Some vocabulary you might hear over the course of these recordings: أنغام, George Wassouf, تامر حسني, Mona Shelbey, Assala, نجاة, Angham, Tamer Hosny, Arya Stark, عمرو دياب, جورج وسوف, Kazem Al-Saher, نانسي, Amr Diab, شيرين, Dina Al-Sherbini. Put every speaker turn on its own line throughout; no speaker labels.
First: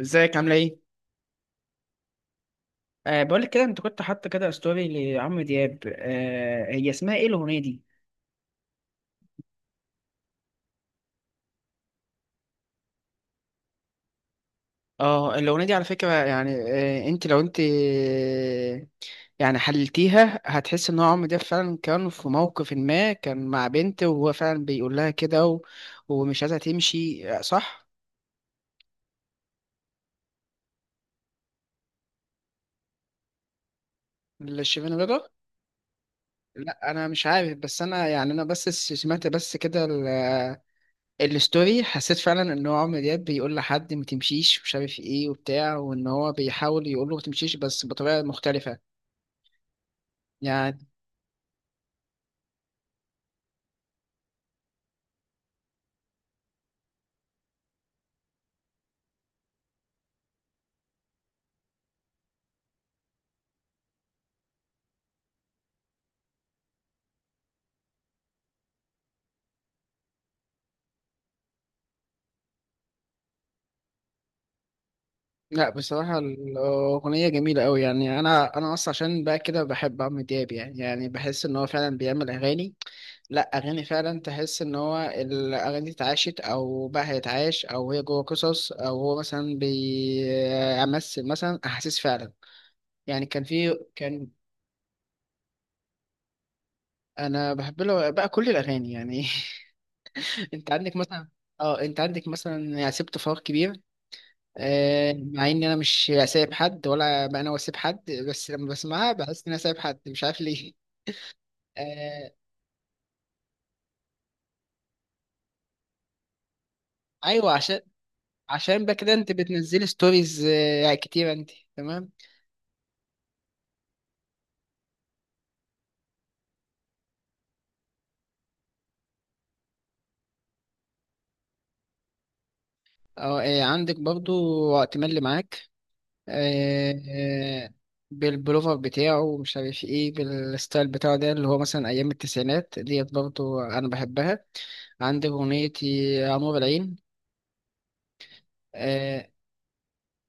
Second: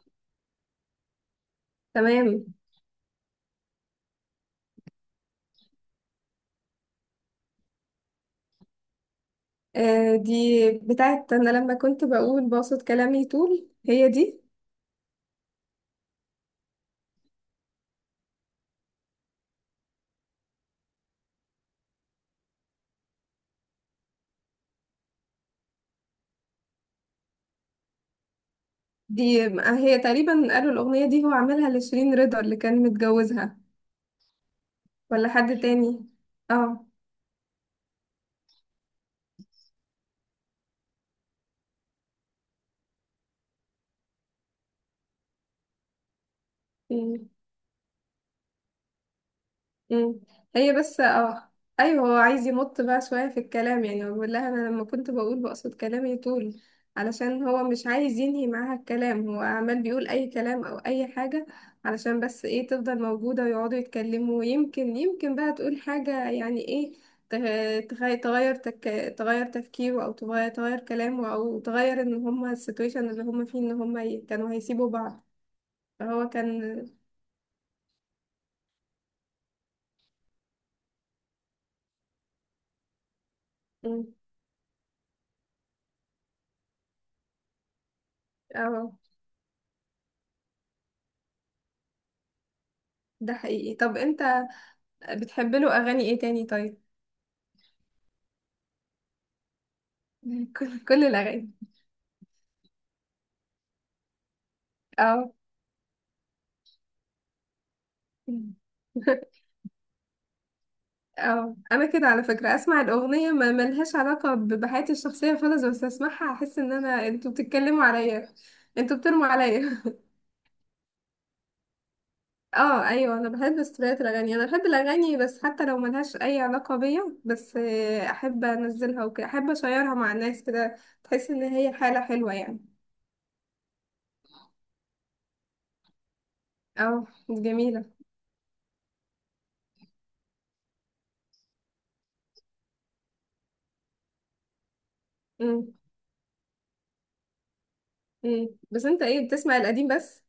ازيك عامله ايه؟
تمام.
بقول لك كده، انت كنت حاطه كده ستوري لعمرو دياب. هي اسمها ايه الاغنيه دي؟
آه، دي بتاعت انا لما كنت بقول باسط كلامي طول. هي دي.
اه، الاغنيه دي على فكره، يعني أه انت لو انت آه، يعني حللتيها هتحس ان هو عمرو دياب فعلا كان في موقف، ما كان مع بنت وهو فعلا بيقول لها كده ومش عايزها تمشي، صح؟
دي هي تقريبا قالوا الاغنيه دي هو عاملها لشيرين رضا اللي كان متجوزها،
لشيفين رضا؟
ولا حد تاني. اه.
لا انا مش عارف، بس انا يعني انا بس سمعت كده الستوري، حسيت فعلا ان هو عمرو دياب بيقول لحد ما تمشيش ومش عارف ايه وبتاع، وان هو بيحاول يقول له ما تمشيش بس بطريقه مختلفه.
مم. هي
يعني،
بس اه، ايوه هو عايز يمط بقى شويه في الكلام. يعني هو بيقول لها انا لما كنت بقول بقصد كلامي طول، علشان هو مش عايز ينهي معاها الكلام. هو عمال بيقول اي كلام او اي حاجه علشان بس ايه، تفضل موجوده ويقعدوا يتكلموا. ويمكن يمكن بقى تقول حاجه يعني ايه. ت- تخ- تغير تك... تغير تفكيره، او تغير كلامه، او تغير ان هما السيتويشن اللي هما فيه ان هما كانوا هيسيبوا بعض.
لا بصراحه
فهو كان.
الاغنيه جميله قوي، يعني انا اصلا عشان بقى كده بحب عمرو دياب، يعني بحس ان هو فعلا بيعمل اغاني. لا، اغاني
مم.
فعلا تحس ان هو الاغاني دي اتعاشت او بقى هيتعاش او هي جوه قصص،
اه،
او هو مثلا بيمثل مثلا احاسيس فعلا. يعني
ده
كان
حقيقي.
في
طب
كان
انت بتحب له اغاني ايه تاني طيب؟
انا بحب له بقى كل الاغاني يعني. انت
كل
عندك
كل
مثلا،
الاغاني.
اه انت عندك مثلا يعني سبت فراغ كبير،
اه.
مع ان انا مش سايب حد، ولا انا واسيب حد، بس لما بسمعها بحس ان انا سايب حد، مش عارف ليه.
اه انا كده على
آه،
فكره اسمع الاغنيه ما ملهاش علاقه بحياتي الشخصيه خالص، بس اسمعها احس ان انا انتوا
ايوه، عشان
بتتكلموا عليا.
عشان بقى
انتوا
كده
بترموا
انت
عليا.
بتنزلي ستوريز، يعني كتير انت. تمام.
اه ايوه، انا بحب ستوريات الاغاني، انا بحب الاغاني. بس حتى لو ملهاش اي علاقه بيا، بس آه، احب انزلها وكده، احب اشيرها مع الناس كده. تحس ان هي حاله حلوه يعني.
اه، عندك برضو وقت ملي معاك، آه،
اه
آه،
جميله.
بالبلوفر بتاعه ومش عارف ايه، بالستايل بتاعه ده اللي هو مثلا ايام التسعينات ديت، برضو انا بحبها. عندك اغنية
امم.
يا نور العين،
بس انت
آه،
ايه، بتسمع القديم بس؟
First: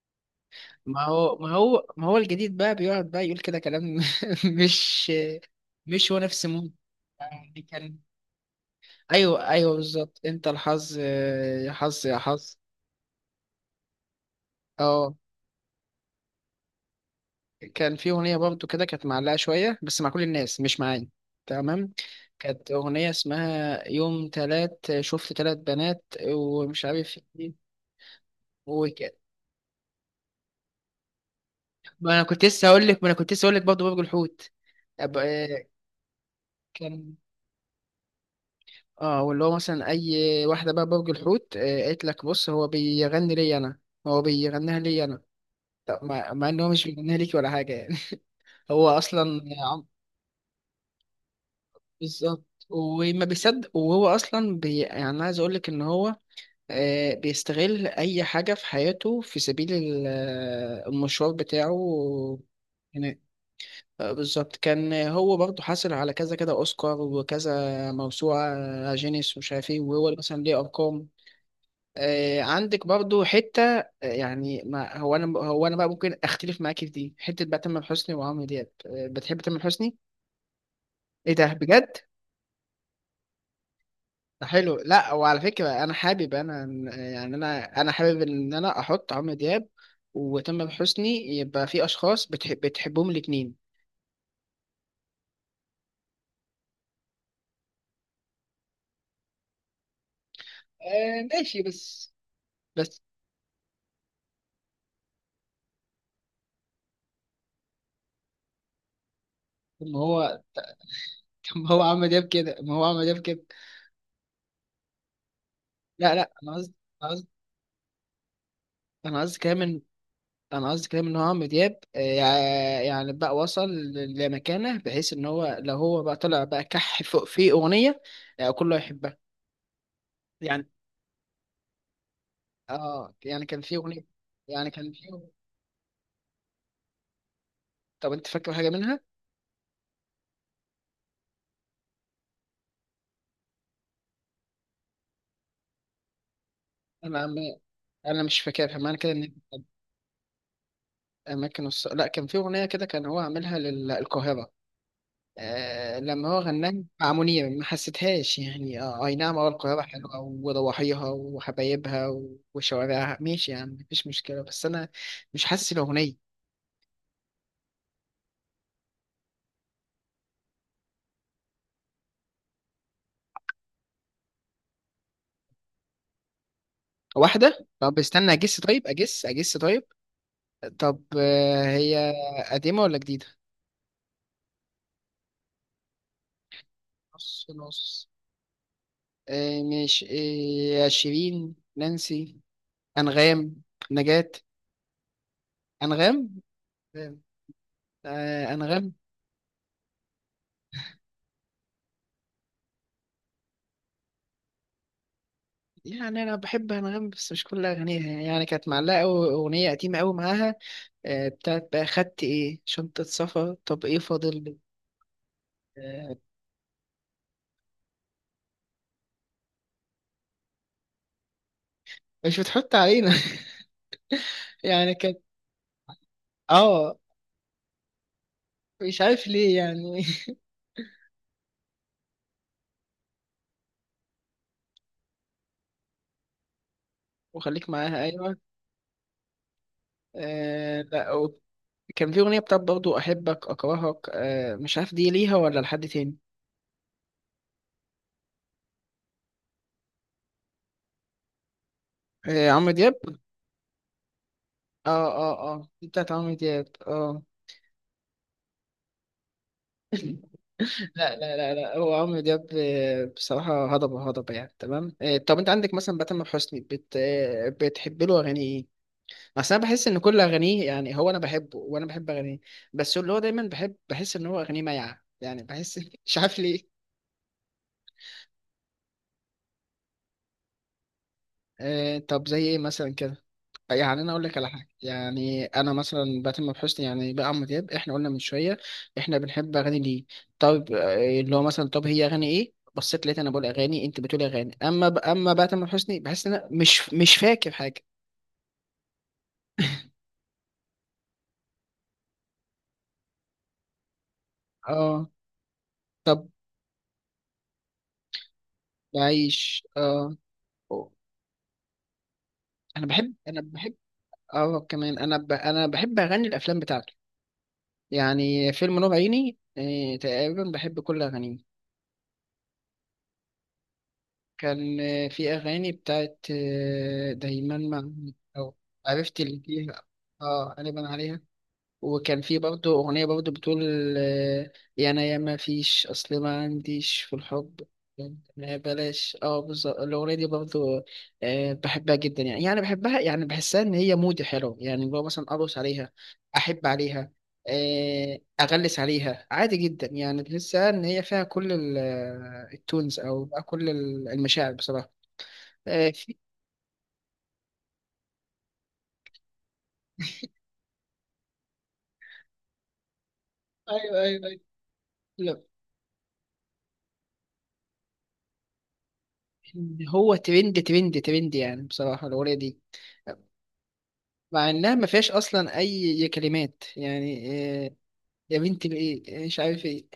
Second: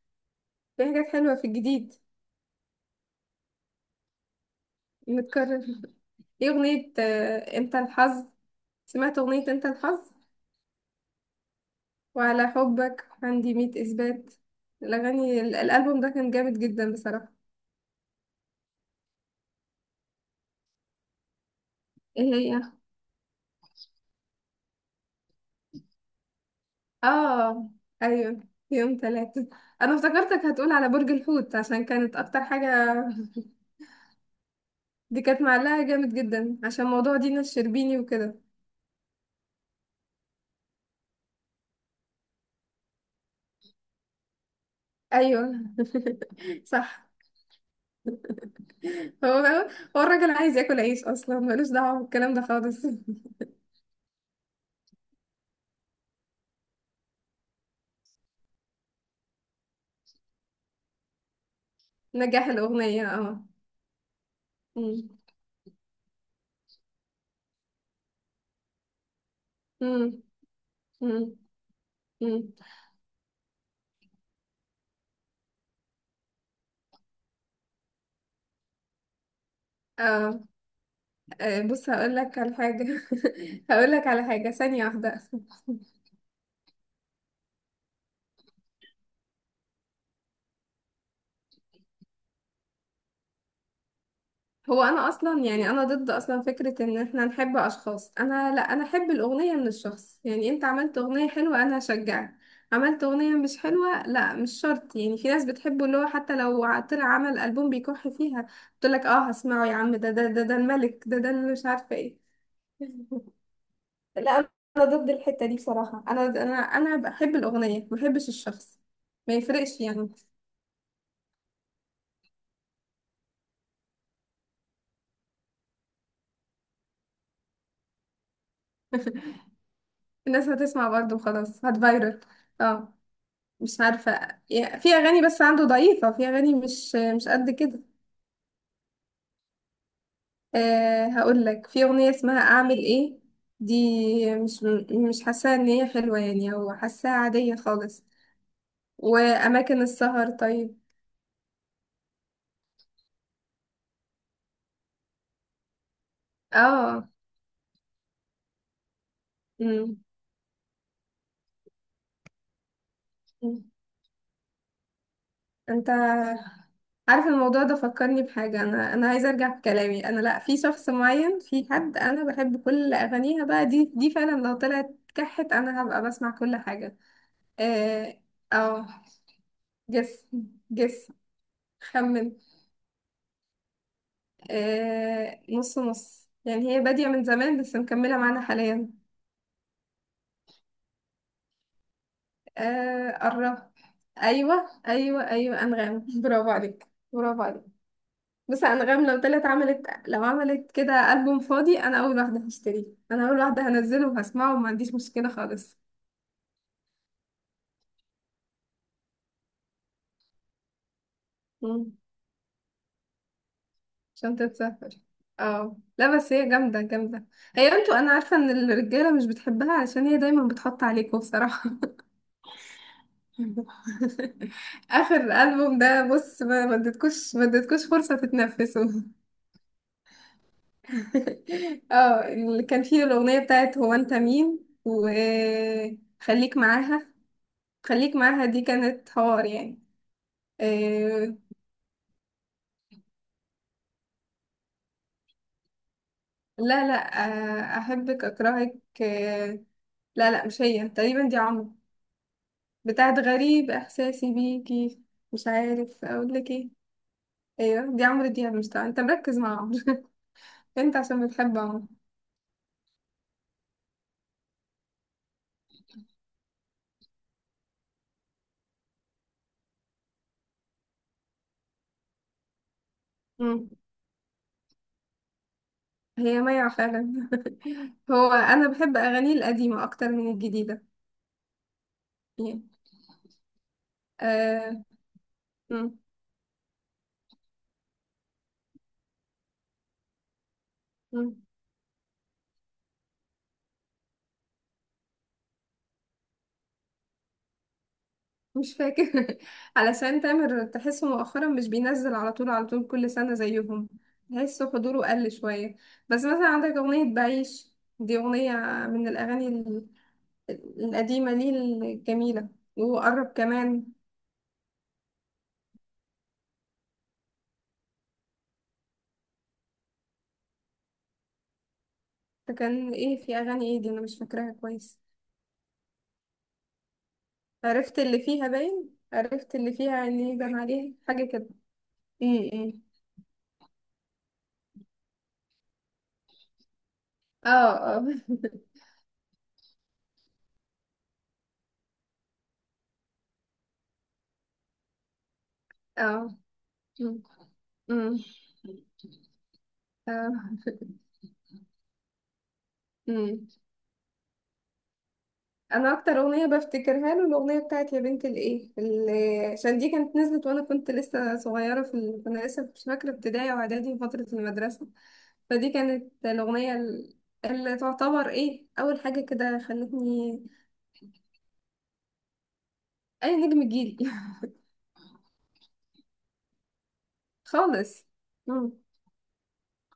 في
ما
حاجات حلوه
هو
في
ما هو
الجديد.
ما هو الجديد بقى بيقعد بقى يقول كده كلام. مش
متكرر.
مش هو نفس
ايه
مود
أغنية، آه،
يعني.
انت
كان،
الحظ؟ سمعت أغنية
ايوه
انت
ايوه
الحظ؟
بالظبط انت الحظ، يا حظ يا
وعلى
حظ.
حبك عندي مية إثبات.
اه،
الأغاني الألبوم ده كان جامد جدا بصراحة.
كان في اغنيه برضو كده كانت معلقه شويه بس مع كل الناس، مش معايا. تمام.
ايه هي؟
كانت اغنيه اسمها يوم تلات شفت تلات بنات ومش عارف ايه
اه. أيوه، يوم
وكده.
تلاتة. أنا افتكرتك هتقول على برج الحوت عشان
ما
كانت
انا
أكتر
كنت لسه هقول
حاجة.
لك ما انا كنت لسه هقول لك برضه برج الحوت. أب-
دي كانت
آه،
معلقة جامد جدا عشان
كان،
موضوع دينا الشربيني وكده.
اه واللي هو مثلا اي واحده بقى برج الحوت، قالت لك بص هو بيغني لي انا، هو بيغنيها لي انا.
أيوه.
طب مع ان هو مش
صح.
بيغنيها ليك ولا حاجه يعني. هو اصلا
هو،
عم-
هو الراجل عايز ياكل عيش أصلا، ملوش دعوة بالكلام ده
بالظبط،
خالص.
وما بيصدق، وهو اصلا يعني أنا عايز اقول لك ان هو بيستغل اي حاجه في حياته في سبيل المشوار بتاعه.
نجاح الأغنية،
يعني
اه.
بالظبط، كان هو برضه حاصل على كذا كذا اوسكار وكذا موسوعه، جينيس ومش عارف ايه،
مم.
وهو مثلا ليه ارقام.
مم. مم.
عندك برضو حتة، يعني ما هو أنا بقى ممكن أختلف معاك في دي حتة، بقى تامر حسني وعمرو دياب. بتحب تامر حسني؟
اه.
إيه ده
آه، بص
بجد؟
هقول لك على حاجة. هقول لك على
ده
حاجة،
حلو.
ثانية
لا،
واحدة.
وعلى فكرة أنا حابب، يعني أنا حابب إن أنا أحط عمرو دياب وتامر حسني، يبقى في أشخاص بتحبهم الاتنين.
هو انا اصلا يعني، انا ضد اصلا فكرة ان احنا نحب اشخاص. انا لا، انا احب الاغنية من الشخص. يعني انت عملت
آه
اغنية
ماشي،
حلوة، انا
بس.
هشجعك.
بس
عملت اغنية مش حلوة، لا مش شرط. يعني في ناس بتحبه اللي هو حتى لو طلع عمل البوم بيكح فيها، تقول لك اه هسمعه يا
طب
عم،
ما
ده ده
هو
ده ده الملك، ده ده اللي
طب
مش
ما هو
عارفة
عمرو
ايه.
دياب كده ما هو عمرو دياب كده.
لا، انا ضد الحته دي بصراحه.
لا،
انا
لا،
انا انا
أنا قصدي
بحب الاغنيه، ما بحبش الشخص.
أنا
ما
قصدي كمان،
يفرقش يعني.
انا قصدي كلام ان هو عمرو دياب يعني بقى وصل لمكانه، بحيث ان هو لو هو بقى طلع بقى كح فوق في اغنيه، كله يحبها
الناس
يعني.
هتسمع برضه وخلاص، هتفايرل. اه.
اه يعني كان في
مش
اغنيه،
عارفه
يعني
يا-
كان
في
في.
اغاني بس عنده ضعيفه، في اغاني مش مش قد كده.
طب انت فاكر حاجه منها؟
أه هقول لك، في اغنيه اسمها اعمل ايه. دي مش مش حاساها ان هي حلوه يعني، او حاساها
انا
عاديه خالص.
مش فاكرها. معنى كده ان
واماكن السهر طيب.
لا، كان في اغنيه كده كان هو عاملها للقاهره، آه لما هو غناها
اه.
مع منير ما حسيتهاش يعني. آه أي نعم، أه القاهرة
امم.
حلوة وضواحيها وحبايبها وشوارعها، ماشي يعني، مفيش مشكلة، بس أنا مش حاسس
انت
الأغنية.
عارف الموضوع ده فكرني بحاجة. أنا عايزة أرجع في كلامي. أنا لأ، في شخص معين، في حد أنا بحب كل أغانيها بقى. دي فعلا لو طلعت كحت، أنا هبقى بسمع كل حاجة.
واحدة، طب
آه،
استنى أجس،
أو
طيب أجس أجس، طيب.
جس.
طب
جس.
آه، هي
خمن.
قديمة ولا جديدة؟
آه، نص نص يعني، هي بادية من
نص
زمان بس
نص.
مكملة معانا حاليا.
آه مش... آه، شيرين، نانسي،
آه،
أنغام،
قرب.
نجاة.
أيوة، أيوة، أيوة، أنغام.
أنغام.
برافو عليك. برافو عليك.
آه
بص،
أنغام.
انغام لو طلعت عملت، لو عملت كده ألبوم فاضي، انا اول واحده هشتريه، انا اول واحده هنزله وهسمعه وما عنديش مشكله خالص.
يعني انا بحب انغام بس مش كل اغانيها، يعني كانت معلقه قوي اغنيه قديمه قوي معاها، بتاعت بقى
مم.
خدت ايه شنطه سفر، طب ايه
شنطه
فاضل.
سفر. اه لا،
آه،
بس هي جامده جامده. هي انتوا، انا عارفه ان الرجاله مش بتحبها علشان هي دايما بتحط عليكم بصراحه.
مش بتحط علينا. يعني
اخر
كانت.
ألبوم ده بص، ما
اه،
اديتكوش، ما اديتكوش فرصه تتنفسوا.
مش عارف ليه يعني.
اه، اللي كان فيه الاغنيه بتاعت هو انت مين، وخليك معاها.
وخليك معاها،
خليك
ايوه.
معاها دي كانت حوار يعني.
آه لا
آه
و- كان في اغنيه بتاعت برضو احبك اكرهك، آه مش عارف دي ليها ولا لحد تاني.
لا. لا، آه أحبك أكرهك. آه لا لا، مش هي. تقريبا دي عمرو،
آه عمرو دياب.
بتاعت غريب إحساسي بيكي.
اه، اه،
مش
اه، دي
عارف
بتاعت عمرو
أقول لك
دياب
إيه.
اه.
أيوه دي عمرو دياب. مش طبعا أنت مركز مع عمرو.
لا،
أنت عشان
لا، لا،
بتحب
لا،
عمرو.
هو عمرو دياب بصراحة هضبة هضبة يعني، تمام. طب انت عندك مثلا بقى تامر حسني بت... آه، بتحب له اغاني ايه؟ اصل انا بحس ان كل اغانيه، يعني هو انا بحبه وانا بحب اغانيه، بس اللي هو دايما
مم.
بحس ان هو اغانيه مايعة يعني، بحس. مش عارف
هي ميعة
ليه.
فعلا. هو أنا بحب أغانيه القديمة أكتر من الجديدة.
طب زي ايه
يعني.
مثلا؟ يعني انا اقول لك على حاجه،
آه.
يعني انا مثلا بتم بحسني يعني، بقى عمرو دياب احنا قلنا من شويه احنا بنحب اغاني ليه، طب اللي
مم.
هو مثلا طب هي اغاني ايه، بصيت لقيت انا بقول اغاني انت بتقول اغاني. اما اما بقى تامر حسني بحس ان انا مش فاكر حاجه،
مش فاكر. علشان تامر تحسه مؤخرا مش بينزل على طول، على طول كل سنة زيهم. تحسه
اه.
حضوره قل شوية. بس
طب
مثلا عندك أغنية بعيش. دي أغنية من الأغاني
عايش، اه. أوه.
القديمة ليه، الجميلة. وقرب
انا بحب.
كمان.
اه كمان انا انا بحب اغني الافلام بتاعته. يعني فيلم نور عيني، تقريبا بحب كل اغانيه.
فكان إيه في أغاني إيه دي، أنا مش فاكراها
كان
كويس.
في أغاني بتاعت دايما مع.
عرفت اللي فيها
أو،
باين،
عرفت اللي
عرفت اللي
فيها،
فيها إني
اه
بان
غالبا
عليها
عليها.
حاجة كده.
وكان
م-
في برضه
م.
أغنية برضه بتقول آه، يا أنا يا ما فيش، أصل ما عنديش في الحب
اه. اه.
ما بلاش، اه بالظبط الأغنية دي. برضه بحبها جدا يعني. يعني بحبها بحسها إن هي مودي حلو يعني، اللي هو مثلا أرقص عليها،
اه.
أحب عليها،
م- م.
أغلس عليها عادي جدا يعني،
اه.
تحسها إن هي فيها كل التونز، أو بقى
م.
كل المشاعر بصراحة. آه،
انا اكتر
في
اغنيه بفتكرها له الاغنيه بتاعت يا بنت الايه، اللي عشان دي كانت نزلت وانا كنت لسه صغيره في ال... كنا لسه مش فاكره، ابتدائي واعدادي
أيوه،
وفتره
أيوه، أيوه،
المدرسه.
لا.
فدي كانت الاغنيه اللي تعتبر ايه اول حاجه كده
هو
خلتني
ترند، ترند، ترند يعني، بصراحة الأغنية دي
اي نجم جيلي.
مع انها ما فيهاش اصلا اي كلمات يعني. آه،
خالص.
يا بنتي بايه مش عارف ايه.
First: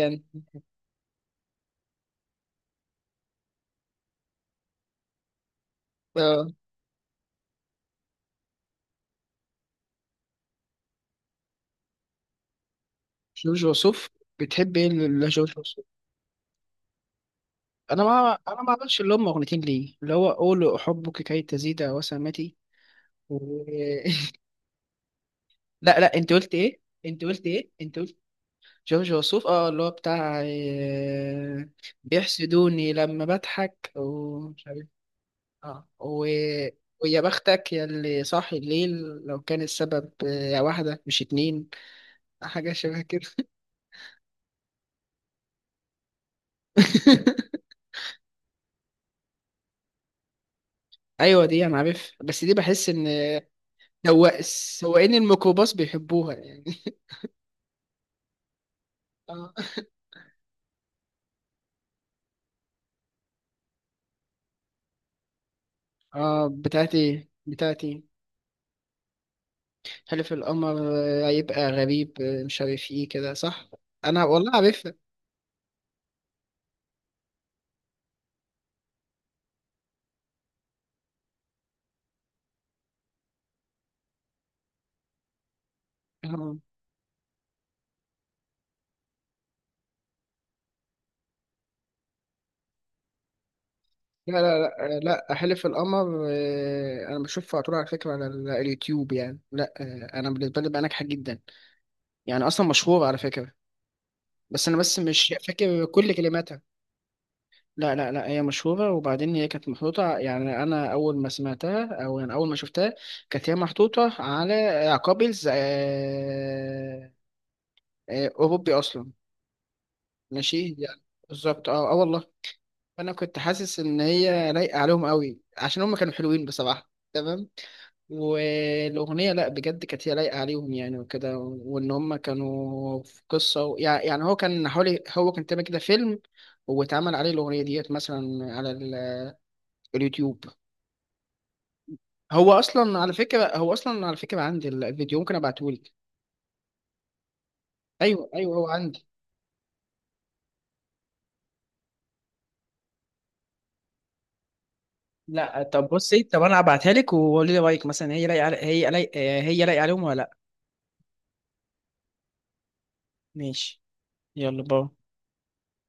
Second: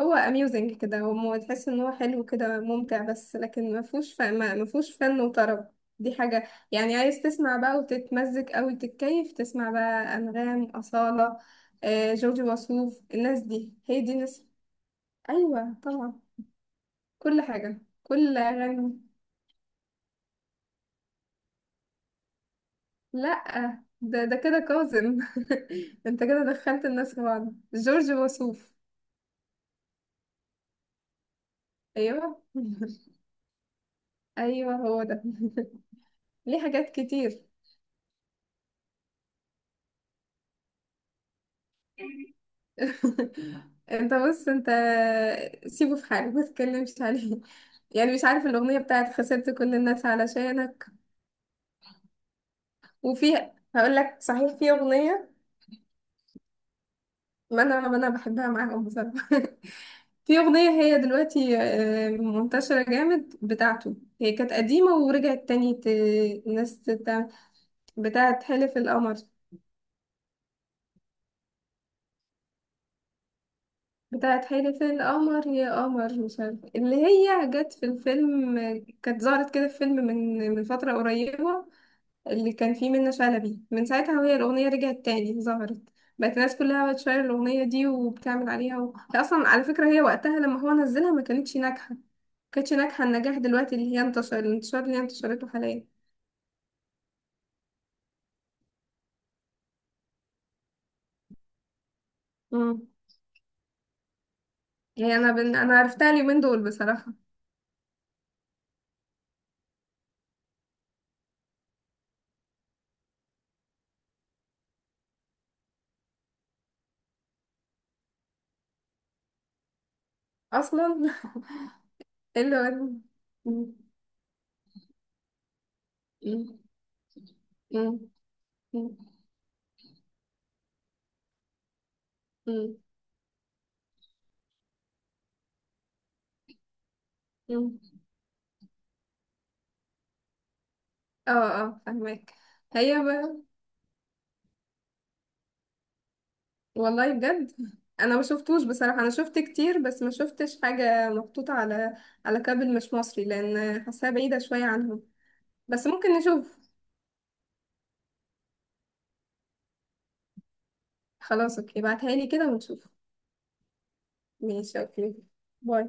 هو اميوزنج كده، هو تحس ان هو حلو كده ممتع، بس لكن ما فيهوش ف... ما ما فيهوش فن وطرب. دي حاجة
آه،
يعني عايز تسمع بقى وتتمزج أوي، تتكيف تسمع بقى أنغام، أصالة، آه، جورج وسوف. الناس
جورج
دي هي
وسوف.
دي ناس.
بتحب ايه لجورج
أيوة
وسوف؟
طبعا. كل حاجة،
انا
كل
ما اعرفش
أغاني.
اللي هم اغنيتين ليه اللي هو قول احبك كي تزيد وسامتي
لأ
و...
ده، ده كده كاظم.
لا، لا،
انت
انت
كده
قلت ايه
دخلت الناس في
انت قلت
بعض.
ايه انت
جورج
قلت
وسوف.
جورج وسوف، اه اللي هو بتاع
أيوة.
بيحسدوني لما بضحك ومش
أيوة
عارف،
هو ده.
اه
ليه حاجات
ويا
كتير.
بختك يا اللي صاحي الليل، لو كان السبب واحدة مش اتنين، حاجة شبه كده.
انت بص، انت سيبه في حاله ما تتكلمش عليه. يعني مش عارف الاغنيه بتاعت خسرت كل الناس علشانك.
ايوه دي انا عارف، بس دي بحس ان
وفي، هقول لك
هو
صحيح، في
سواقين
اغنيه.
الميكروباص بيحبوها يعني.
ما انا بحبها معاهم بصراحه.
اه
في اغنيه هي دلوقتي آه، منتشره جامد بتاعته، هي كانت قديمه ورجعت تاني الناس
بتاعتي بتاعتي
بتاعت حلف القمر.
حلف القمر. هيبقى غريب مش عارف ايه كده، صح. انا
بتاعت
والله
حلف
عارفها.
القمر يا قمر، مش عارفه اللي هي جت في الفيلم. كانت ظهرت كده في فيلم من فتره قريبه، اللي كان فيه منة شلبي. من ساعتها وهي الأغنية رجعت تاني ظهرت، بقت
آه.
الناس كلها بتشير الأغنية دي وبتعمل عليها و... هي أصلا على فكرة، هي وقتها لما هو نزلها ما كانتش ناجحة، ما كانتش ناجحة النجاح دلوقتي اللي هي
لا، لا،
انتشر الانتشار اللي
لا،
هي
لا،
انتشرته
حلف
حاليا.
القمر، انا بشوفها على طول على فكره على اليوتيوب يعني. لا انا بالنسبه لي بقى ناجحه جدا، يعني اصلا
امم.
مشهورة على فكرة، بس انا
هي أنا
مش
أنا
فاكر
عرفتها
كل
اليومين
كلماتها.
دول بصراحة.
لا، لا، لا، هي مشهورة، وبعدين هي كانت محطوطة يعني انا اول ما سمعتها، او يعني اول ما شفتها كانت هي محطوطة على قابلز، اوروبي اصلا، ماشي
أصلا.
يعني. بالظبط اه، آه والله،
إيه اللي هو.
فانا كنت
مم.
حاسس ان هي لايقه عليهم قوي عشان هم كانوا حلوين
مم.
بصراحه، تمام.
مم. مم.
والاغنيه لا بجد كانت هي لايقه عليهم يعني، وكده وان هم كانوا في قصه يعني، هو كان تعمل كده فيلم واتعمل عليه الاغنيه
مم.
ديت مثلا على اليوتيوب.
اه، اه، فهمك. هي
هو اصلا على فكره عندي الفيديو، ممكن ابعته لك.
والله بجد، انا ما
ايوه، ايوه،
شفتوش
هو
بصراحه.
عندي.
انا شفت كتير بس ما شفتش حاجه محطوطه على على كابل مش مصري، لان حاساها بعيده شويه عنهم.
لا
بس
طب
ممكن
بصي، طب انا
نشوف.
هبعتها لك وقولي لي رايك، مثلا هي لايقه هي لايقه عليهم ولا لا؟
خلاص اوكي، ابعتها لي كده ونشوف.
ماشي، يلا
ماشي
باي.
اوكي. باي.